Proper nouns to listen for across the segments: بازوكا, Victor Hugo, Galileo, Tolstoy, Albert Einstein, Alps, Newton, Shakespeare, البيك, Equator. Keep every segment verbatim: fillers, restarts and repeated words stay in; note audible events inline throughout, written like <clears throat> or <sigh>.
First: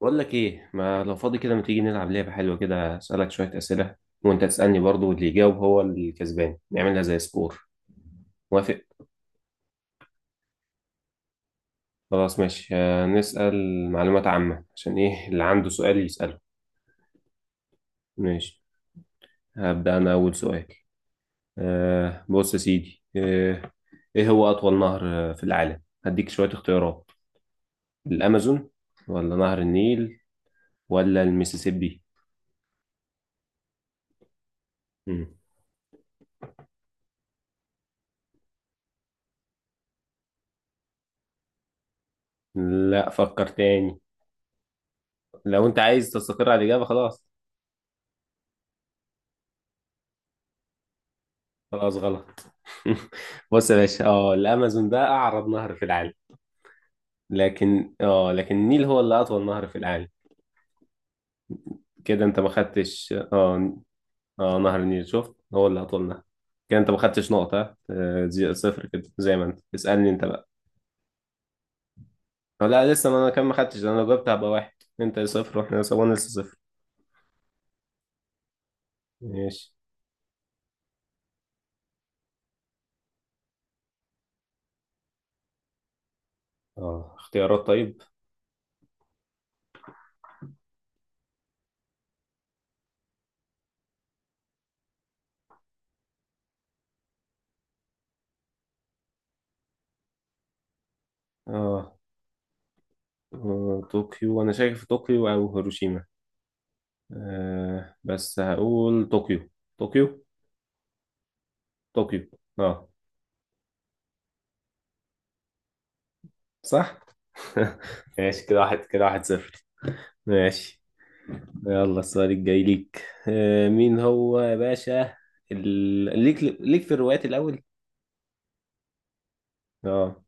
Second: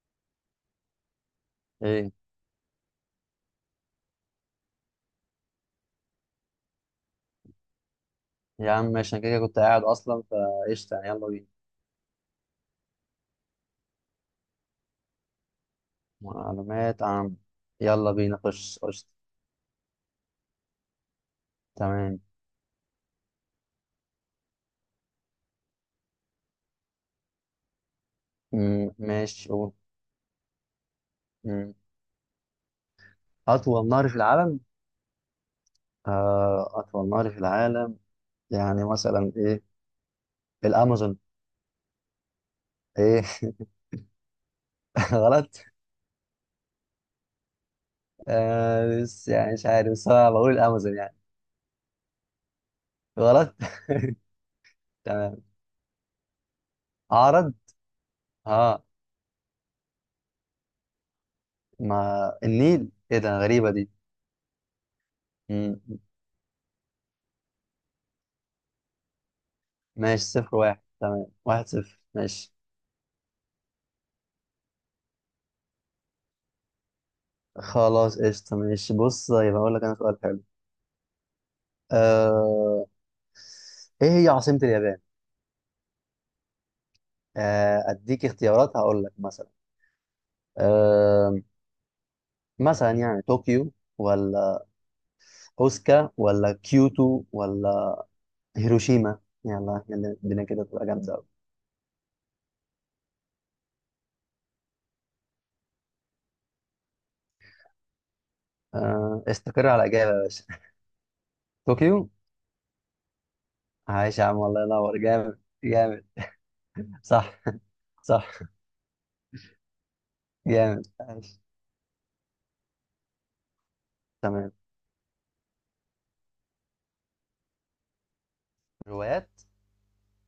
بقول لك ايه، ما لو فاضي كده ما تيجي نلعب ايه، لعبه حلوه كده اسالك شويه اسئله؟ وانت تسالني برضو، واللي يجاوب هو الكسبان، نعملها زي سكور. يا موافق؟ عم ماشي. انا كده كده كنت قاعد اصلا، فقشطة يعني. يلا بينا. خلاص ماشي. آه، نسال معلومات عامه، عشان ايه اللي عنده سؤال يساله. معلومات عامة. يلا بينا، ماشي. خش قشطة. هبدا انا اول سؤال. تمام. آه بص يا سيدي. آه ايه هو اطول نهر آه، في العالم؟ هديك شويه اختيارات: الامازون، مم، ولا ماشي، نهر قول. النيل، ولا مم. المسيسيبي؟ اطول نهر في العالم؟ مم. آه اطول نهر في العالم، يعني مثلا ايه؟ الامازون. لا، ايه؟ فكر تاني. <laughs> غلط. لو انت عايز تستقر على الاجابه خلاص. آه بس يعني مش عارف، بس انا بقول الامازون يعني. خلاص غلط. <laughs> غلط. بص يا باشا، <laughs> اه الامازون ده تمام. اعرض نهر في العالم، عرض. لكن اه لكن اه، النيل هو اللي اطول نهر في العالم. كده ما انت ما النيل، خدتش. ايه ده؟ غريبة اه دي. اه نهر النيل، شفت؟ هو مم. اللي اطول نهر. كده انت ما خدتش نقطة. ها؟ آه، زي- صفر، كده زي ما انت اسألني ماشي، انت بقى. صفر واحد، تمام. واحد صفر، ماشي. آه، لا لسه، ما انا كان ما خدتش. انا لو جبت هبقى واحد. انت صفر، واحنا لسه وانا لسه صفر. خلاص قشطة، ماشي. بص، يبقى ماشي. أقول لك أنا سؤال حلو. آه... إيه هي عاصمة اليابان؟ اه اختيارات آه... طيب. أديك اختيارات، هقول لك مثلا. آه... مثلا يعني طوكيو، ولا أوسكا، ولا كيوتو، ولا هيروشيما؟ يلا يلا، الدنيا كده تبقى جامدة أوي. اه آه، طوكيو، انا شايف طوكيو او هيروشيما. آه بس هقول آه... طوكيو. استقر على إجابة طوكيو. يا باشا. <laughs> طوكيو. طوكيو. اه، عايش يا عم، الله ينور، جامد جامد. صح. صح. <laughs> صح، ماشي، كده واحد، كده واحد صفر. ماشي. جامد، عايش، يلا، السؤال الجاي ليك. آه، مين هو تمام. يا باشا ال... ليك ليك في الروايات الأول؟ روايات. اه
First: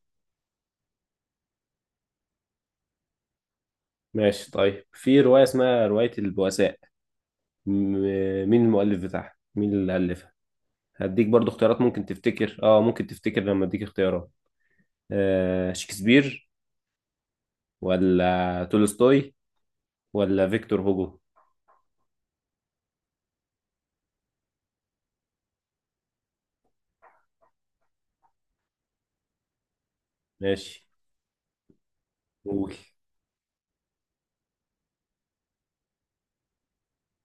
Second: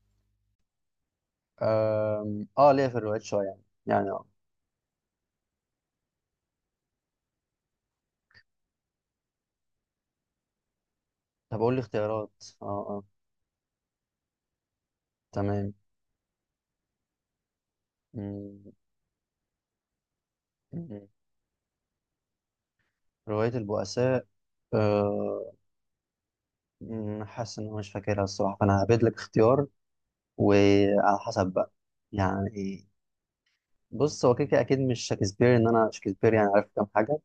آه... آه ليه في الروايات شوية يعني، يعني آه. ماشي، طيب في رواية اسمها رواية البؤساء، م... مين المؤلف بتاعها؟ مين اللي ألفها؟ هديك برضو طب قول اختيارات، لي ممكن اختيارات. تفتكر اه، اه اه، ممكن تفتكر لما اديك اختيارات. آه تمام. شكسبير، مم، ولا تولستوي، ولا فيكتور مم. هوجو؟ رواية البؤساء. آه، مم، حاسس ان انا مش فاكرها الصراحة، فانا هبيت لك اختيار، ماشي، وعلى حسب بقى. قول. يعني، بص، هو كده كده اكيد مش شكسبير، ان انا شكسبير يعني عارف كام حاجة.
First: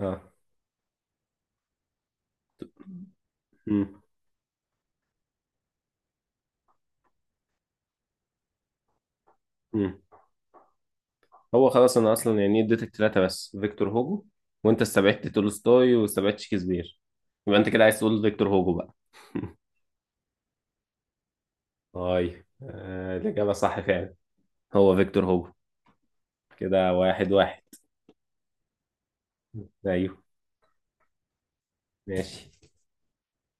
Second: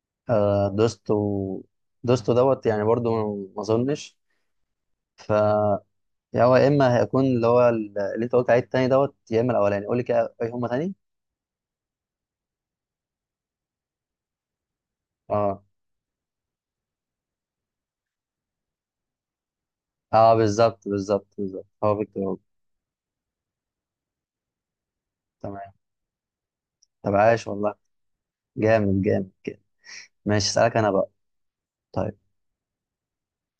اه آه، دوستو دوستو دوت يعني برضو. ما اظنش، ف يا هو، يا اما هيكون اللي هو اللي انت قلت عليه التاني دوت، يا اما الاولاني. قول مم. لي كده اي هما تاني. هو خلاص انا اصلا يعني اديتك ثلاثه، بس فيكتور هوجو وانت استبعدت اه، تولستوي واستبعدت شكسبير، يبقى انت كده عايز تقول فيكتور هوجو بقى. <laughs> اه، بالظبط بالظبط بالظبط، هو فيكتور هوجو. طيب، آه الاجابه صح فعلا، هو فيكتور هوجو. تمام. كده طب واحد عاش واحد. والله. جامد جامد جامد. ايوه. ماشي، اسألك انا بقى. طيب. ماشي.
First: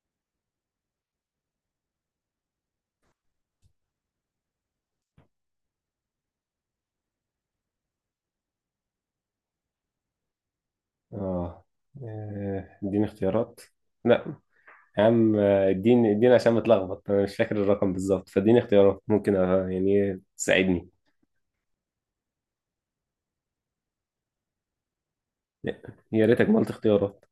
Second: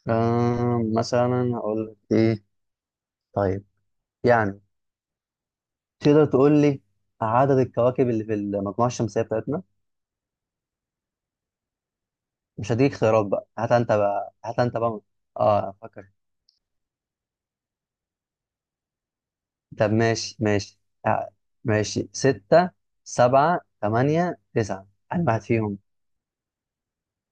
آم مثلا هقول لك ايه. طيب، يعني، تقدر تقول لي عدد الكواكب اللي في المجموعة الشمسية بتاعتنا؟ اه مش آه، هديك اديني خيارات بقى، اختيارات. هات انت بقى، لا هات انت بقى. يا عم، آه، اه، فكر. اديني اديني عشان بتلخبط، انا مش فاكر الرقم بالظبط، فاديني اختيارات ممكن آه، طب يعني ماشي، ماشي. تساعدني. آه، ماشي، ستة، سبعة، تمانية، تسعة. أنا واحد فيهم. يا ريتك ما قلت اختيارات.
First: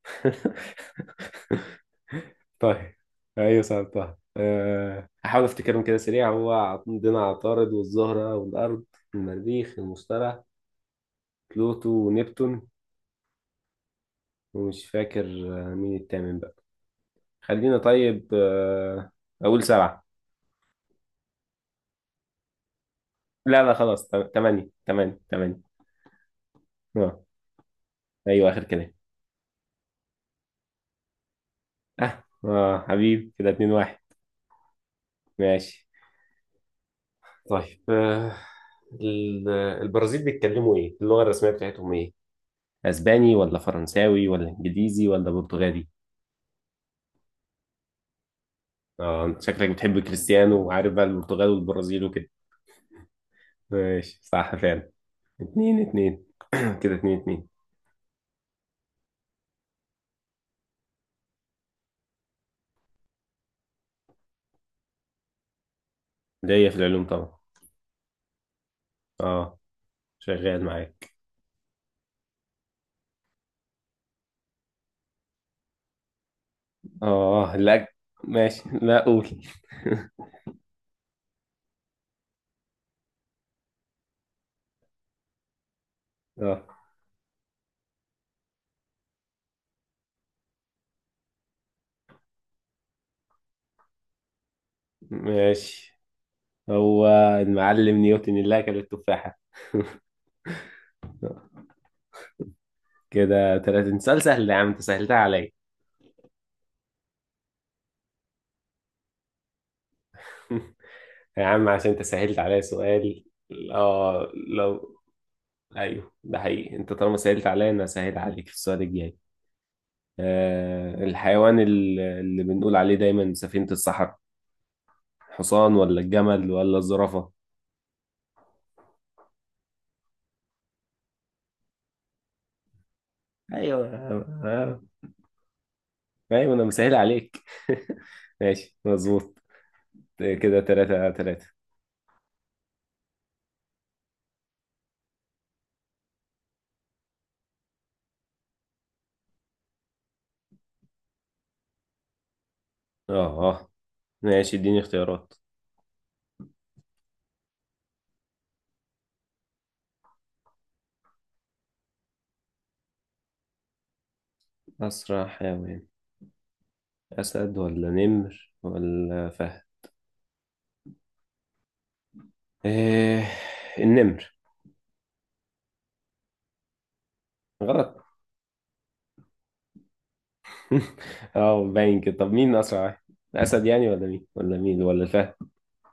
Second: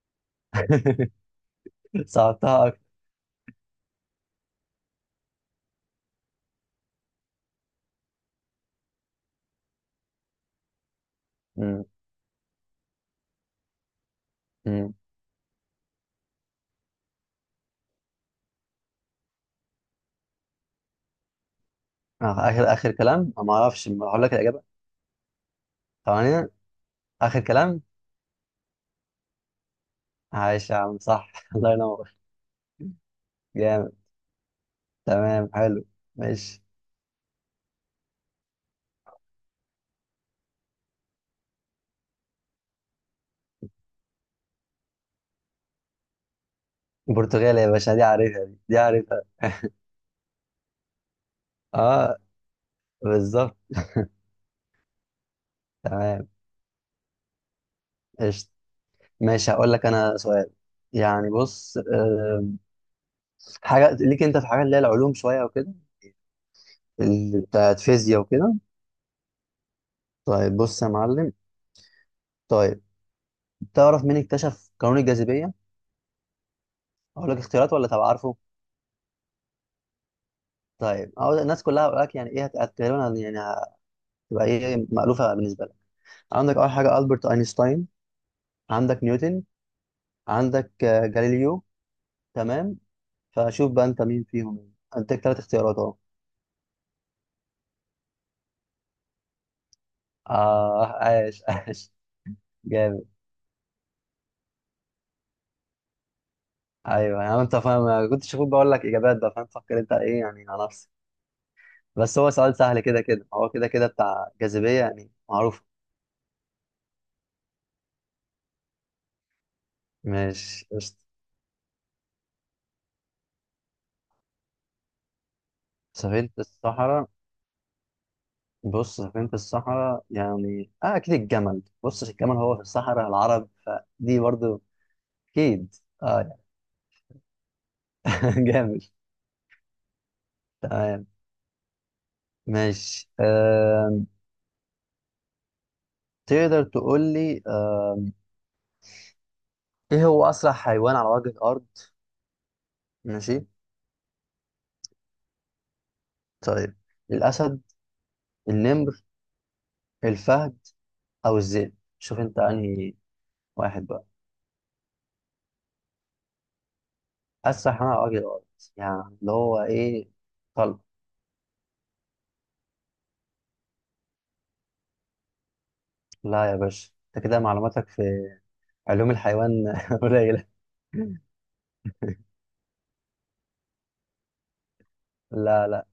<laughs> <laughs> صعبتها أكتر. طيب. ايوه سألتها. أه هحاول افتكرهم كده سريع. هو عندنا عطارد، والزهرة، والأرض، المريخ، المشتري، مم، بلوتو، ونبتون، ومش مم. فاكر. آه، مين التامن بقى؟ خلينا طيب. أه أقول سبعة. آه، آخر آخر كلام، ما لا لا أعرفش. ما خلاص، هقول ت- لك الإجابة. تمانية. تمانية. تمانية. ثمانية، اه. آخر كلام. أيوه آخر كلام. عايش يا عم، صح. <laughs> الله ينور، اه اه حبيبي، كده اتنين جامد. واحد. تمام، حلو. ماشي. ماشي. طيب. أه ال- البرازيل بيتكلموا ايه؟ اللغة الرسمية بتاعتهم ايه؟ اسباني، ولا فرنساوي، ولا انجليزي، ولا برتغالي؟ البرتغال يا باشا، دي عارفها، دي دي عارفها. اه، انت شكلك بتحب كريستيانو وعارف بقى البرتغال والبرازيل اه، وكده. بالظبط. ماشي، صح فعلا. اتنين اتنين. تمام، <clears throat> كده اتنين اتنين. قشطة، ماشي. هقول لك انا سؤال، يعني، بص. آه، حاجة ليك انت في حاجة، اللي هي العلوم شوية وكده. ليا في العلوم طبعا. ال- بتاعت فيزياء وكده. اه طيب شغال بص يا معاك. معلم. طيب، تعرف مين اكتشف قانون الجاذبية؟ اقول لك اه. اختيارات، لا، ولا تبقى عارفه؟ ماشي، لا قول. طيب، أقول الناس كلها، هقول لك يعني ايه، هت- هت- تقريبا يعني هتبقى ايه مألوفة بالنسبة لك. <laughs> عندك اه، اول حاجة ألبرت أينشتاين، عندك نيوتن، عندك آه، جاليليو. تمام. فشوف بقى انت مين فيهم يعني. اديك ثلاث اختيارات اهو. ماشي، هو المعلم نيوتن اللي اكل التفاحة. <laughs> اه، عاش عاش، جامد. كده تلاتة. انت سؤال سهل يا عم، انت سهلتها عليا. ايوه، يعني انت فاهم، أنا كنت شوفوك بقول لك اجابات بقى فاهم. فكر انت ايه يعني على <laughs> نفسك. يا عم عشان انت بس هو سهلت سؤال عليا سهل كده سؤال. كده، هو كده كده بتاع اه. جاذبيه لو يعني معروف. ايوه ده حقيقي، انت طالما سهلت عليا انا سهل عليك في السؤال الجاي. مش آه، قشطة. الحيوان ال- اللي بنقول عليه دايما سفينة الصحراء، حصان، ولا سفينه الجمل، ولا الصحراء. الزرافة؟ بص، سفينه الصحراء يعني، اه، اكيد الجمل. بص، الجمل هو في الصحراء العرب، ايوه. فدي برضو. آه، اكيد، اه. ايوه انا مسهل عليك. <laughs> <laughs> ماشي، جامد. مظبوط. كده تمام، تلاتة تلاتة. ماشي. آه، تقدر تقول لي، آه، ايه هو اسرع حيوان على وجه الارض؟ اه ماشي. اه. ماشي، اديني اختيارات. طيب، الاسد، النمر، الفهد، او الذئب. شوف انت انهي واحد بقى. اسرع حيوان، اسد، اسرع ولا حيوان على وجه الارض، نمر، يعني ولا اللي فهد؟ هو ايه، طلق. إيه، النمر. لا يا باشا، انت كده معلوماتك غلط. في علوم الحيوان <laughs> قليله. <laughs> اه، باين كده. طب مين اسرع واحد؟ الاسد يعني، ولا مين، ولا مين، ولا الفهد؟ لا لا،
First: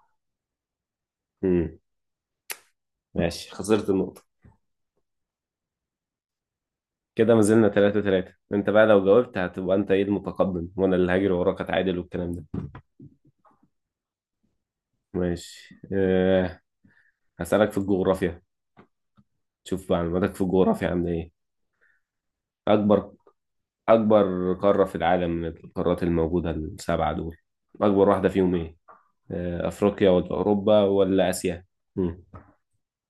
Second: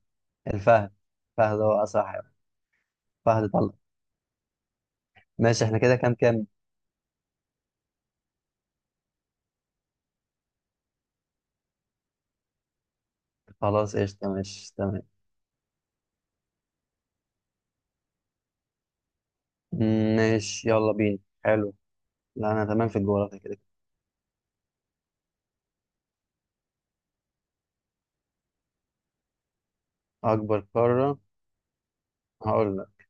الفهد. الفهد امم. هو اسرع حيوان. فهد ماشي، طلق. خسرت النقطة. ماشي، احنا كده كام كام. كده ما زلنا تلاتة تلاتة. انت بقى لو جاوبت هتبقى انت ايه المتقدم، وانا اللي هاجر وراك اتعادل والكلام ده. خلاص قشطه، ماشي، تمام. ماشي. أه هسألك في الجغرافيا، شوف مم، معلوماتك في ماشي، الجغرافيا يلا عاملة بينا. ايه. حلو. لا، انا تمام في اكبر الجغرافيا كده. اكبر قارة في العالم من القارات الموجودة السبعة دول، اكبر واحدة فيهم ايه؟ أه افريقيا، ولا اكبر اوروبا، قاره. ولا اسيا؟ مم. هقول لك،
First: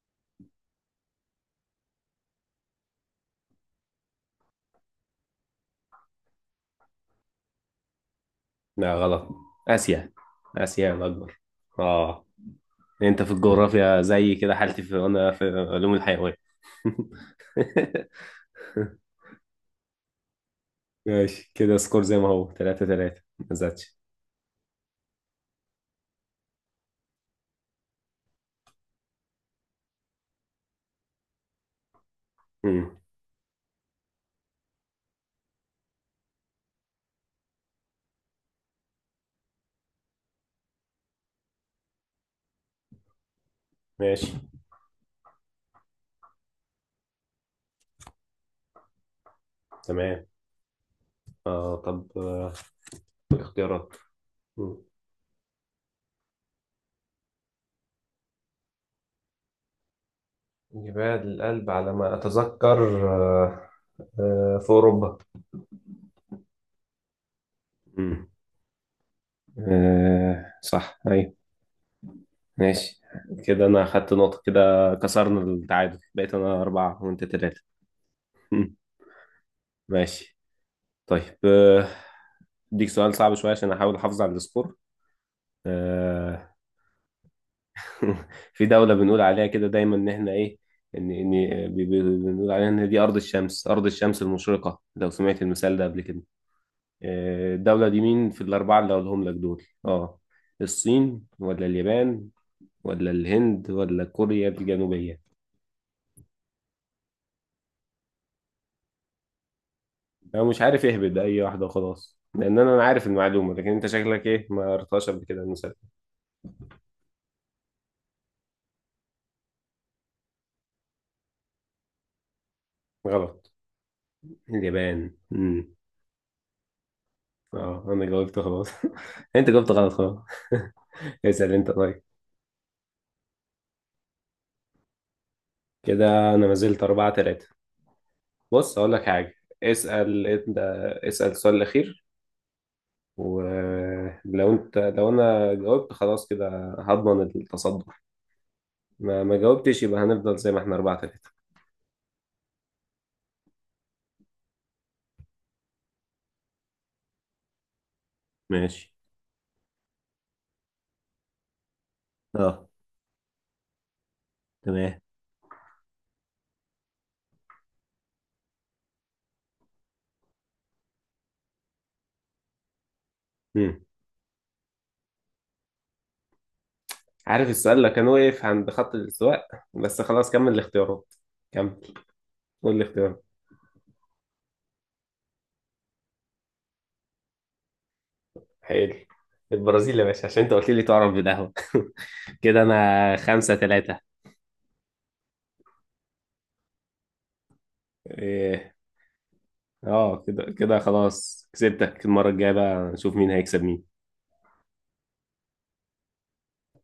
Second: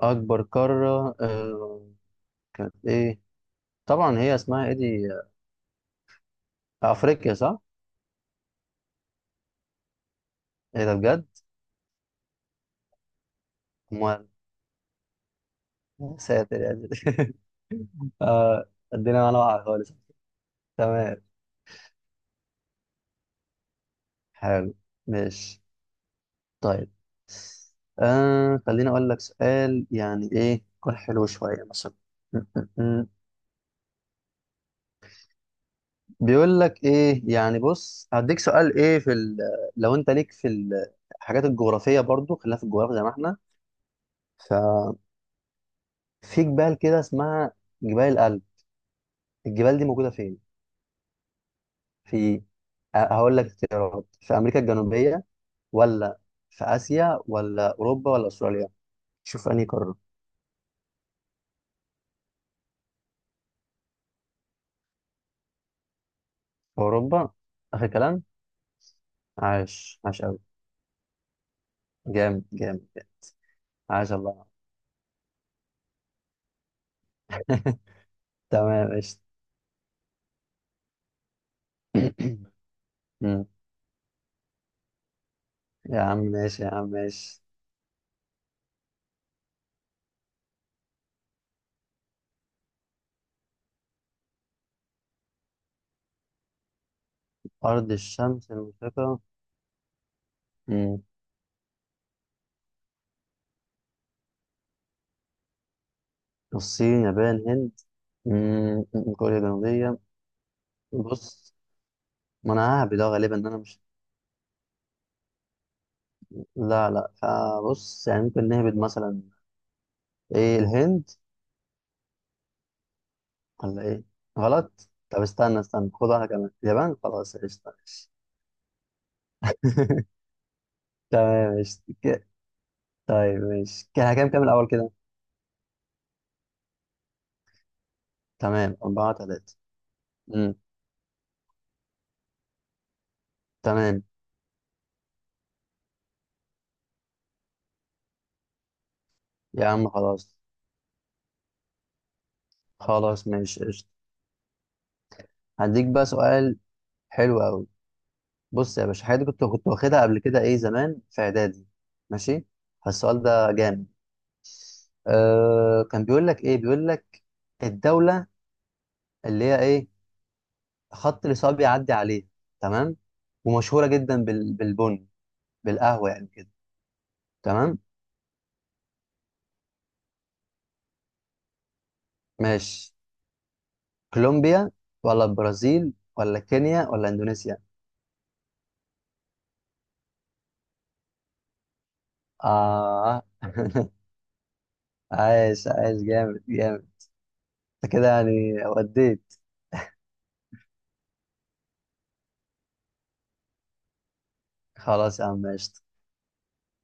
أكبر قارة آه، كانت ايه؟ طبعا هي اسمها ايه دي، آه، افريقيا صح؟ لا، غلط. اسيا. ايه اسيا ده بجد؟ الاكبر. اه، انت في الجغرافيا امال. زي كده حالتي، في انا في علوم <laughs> يا الحيوان. ساتر يا ساتر. <laughs> آه، <laughs> الدنيا معانا واقعة خالص. تمام، ماشي، كده سكور زي ما هو، تلاتة تلاتة ما زادش. حلو، ماشي. طيب، آه خليني اقول لك سؤال، يعني ايه يكون حلو شوية مثلا. <laughs> مم. بيقول لك ايه يعني. بص، هديك سؤال، ايه في ال... لو انت ليك في ال- الحاجات الجغرافية برضو، خلينا في الجغرافيا زي ما احنا. ماشي، ففي جبال كده اسمها جبال الألب. الجبال دي موجودة تمام. فين؟ آه طب. في آه أ- هقول لك الاختيارات. اختيارات. في امريكا مم. الجنوبيه، ولا في اسيا، ولا اوروبا، ولا استراليا؟ شوف انهي قاره. جبال الألب على ما أتذكر. آه، آه، في أوروبا. في اوروبا، اخر كلام. مم. عاش عاش قوي. آه صح، أيوة. جامد جامد ماشي، جامد. كده أنا عاش أخدت نقطة. الله. كده كسرنا التعادل، بقيت أنا أربعة وأنت تلاتة. <laughs> مم. تمام، ماشي. ماشي. طيب. آه، <clears throat> أديك سؤال صعب مم. شوية عشان أحاول أحافظ على السكور. يا عم آه ماشي، يا عم ماشي. <laughs> في دولة بنقول عليها كده دايما إن إحنا إيه، إن إن بي- بي- بنقول عليها إن دي أرض الشمس أرض الشمس المشرقة، لو سمعت المثال ده قبل كده. آه، الدولة ارض دي مين في الشمس الأربعة اللي المشرقه. هقولهم لك دول أه مم. الصين، ولا اليابان، ولا الهند، ولا كوريا الجنوبية؟ الصين، يابان، هند. مم. كوريا الجنوبيه. أنا مش عارف اهبد أي بص، واحدة وخلاص، ما لأن أنا انا ههبد عارف أهو، غالبا ان المعلومة، انا لكن مش. أنت شكلك إيه ما قريتهاش قبل كده المثال. لا لا، فبص يعني، ممكن نهبد مثلا ايه الهند، غلط. ولا ايه؟ غلط. اليابان. طب استنى مم. استنى، خد واحده كمان، اليابان. خلاص قشطه، أه أنا ماشي. جاوبت خلاص. <laughs> أنت جاوبت غلط خلاص. <laughs> <laughs> اسأل تمام، أنت، ماشي، طيب. ك- طيب، ماشي، كده كام كام الاول كده؟ كده انا ما زلت أربعة تلاتة. تمام، بص، اقول لك أربعة حاجة. تلاتة. اسأل امم انت. اسأل السؤال الأخير، تمام. ولو انت لو انا جاوبت خلاص كده هضمن التصدر. ما ما يا جاوبتش عم يبقى هنفضل خلاص. زي ما احنا أربعة تلاتة. خلاص، ماشي، قشطة. هديك بقى سؤال حلو قوي. بص يا ماشي. باشا، حاجة دي كنت كنت واخدها قبل كده، ايه، زمان في اعدادي. ماشي. اه، فالسؤال ده جامد. تمام. آه كان بيقول لك ايه، بيقول لك الدولة اللي هي ايه، خط الإصابة بيعدي عليه، تمام، مم. ومشهورة جدا بال... بالبن، بالقهوة يعني كده. عارف السؤال تمام، اللي كان واقف عند خط الاستواء. بس خلاص كمل الاختيارات. كمل. قول ماشي. الاختيارات. كولومبيا، ولا البرازيل، ولا كينيا، ولا اندونيسيا؟ حلو، البرازيل يا باشا، عشان انت قلت لي تعرف بالقهوة. <laughs> كده انا اه. خمسة <laughs> تلاتة. عايش عايش، جامد جامد. انت كده يعني إيه. وديت. اه، كده كده خلاص كسبتك. المرة الجاية بقى نشوف مين هيكسب مين. خلاص يا عم، ماشي.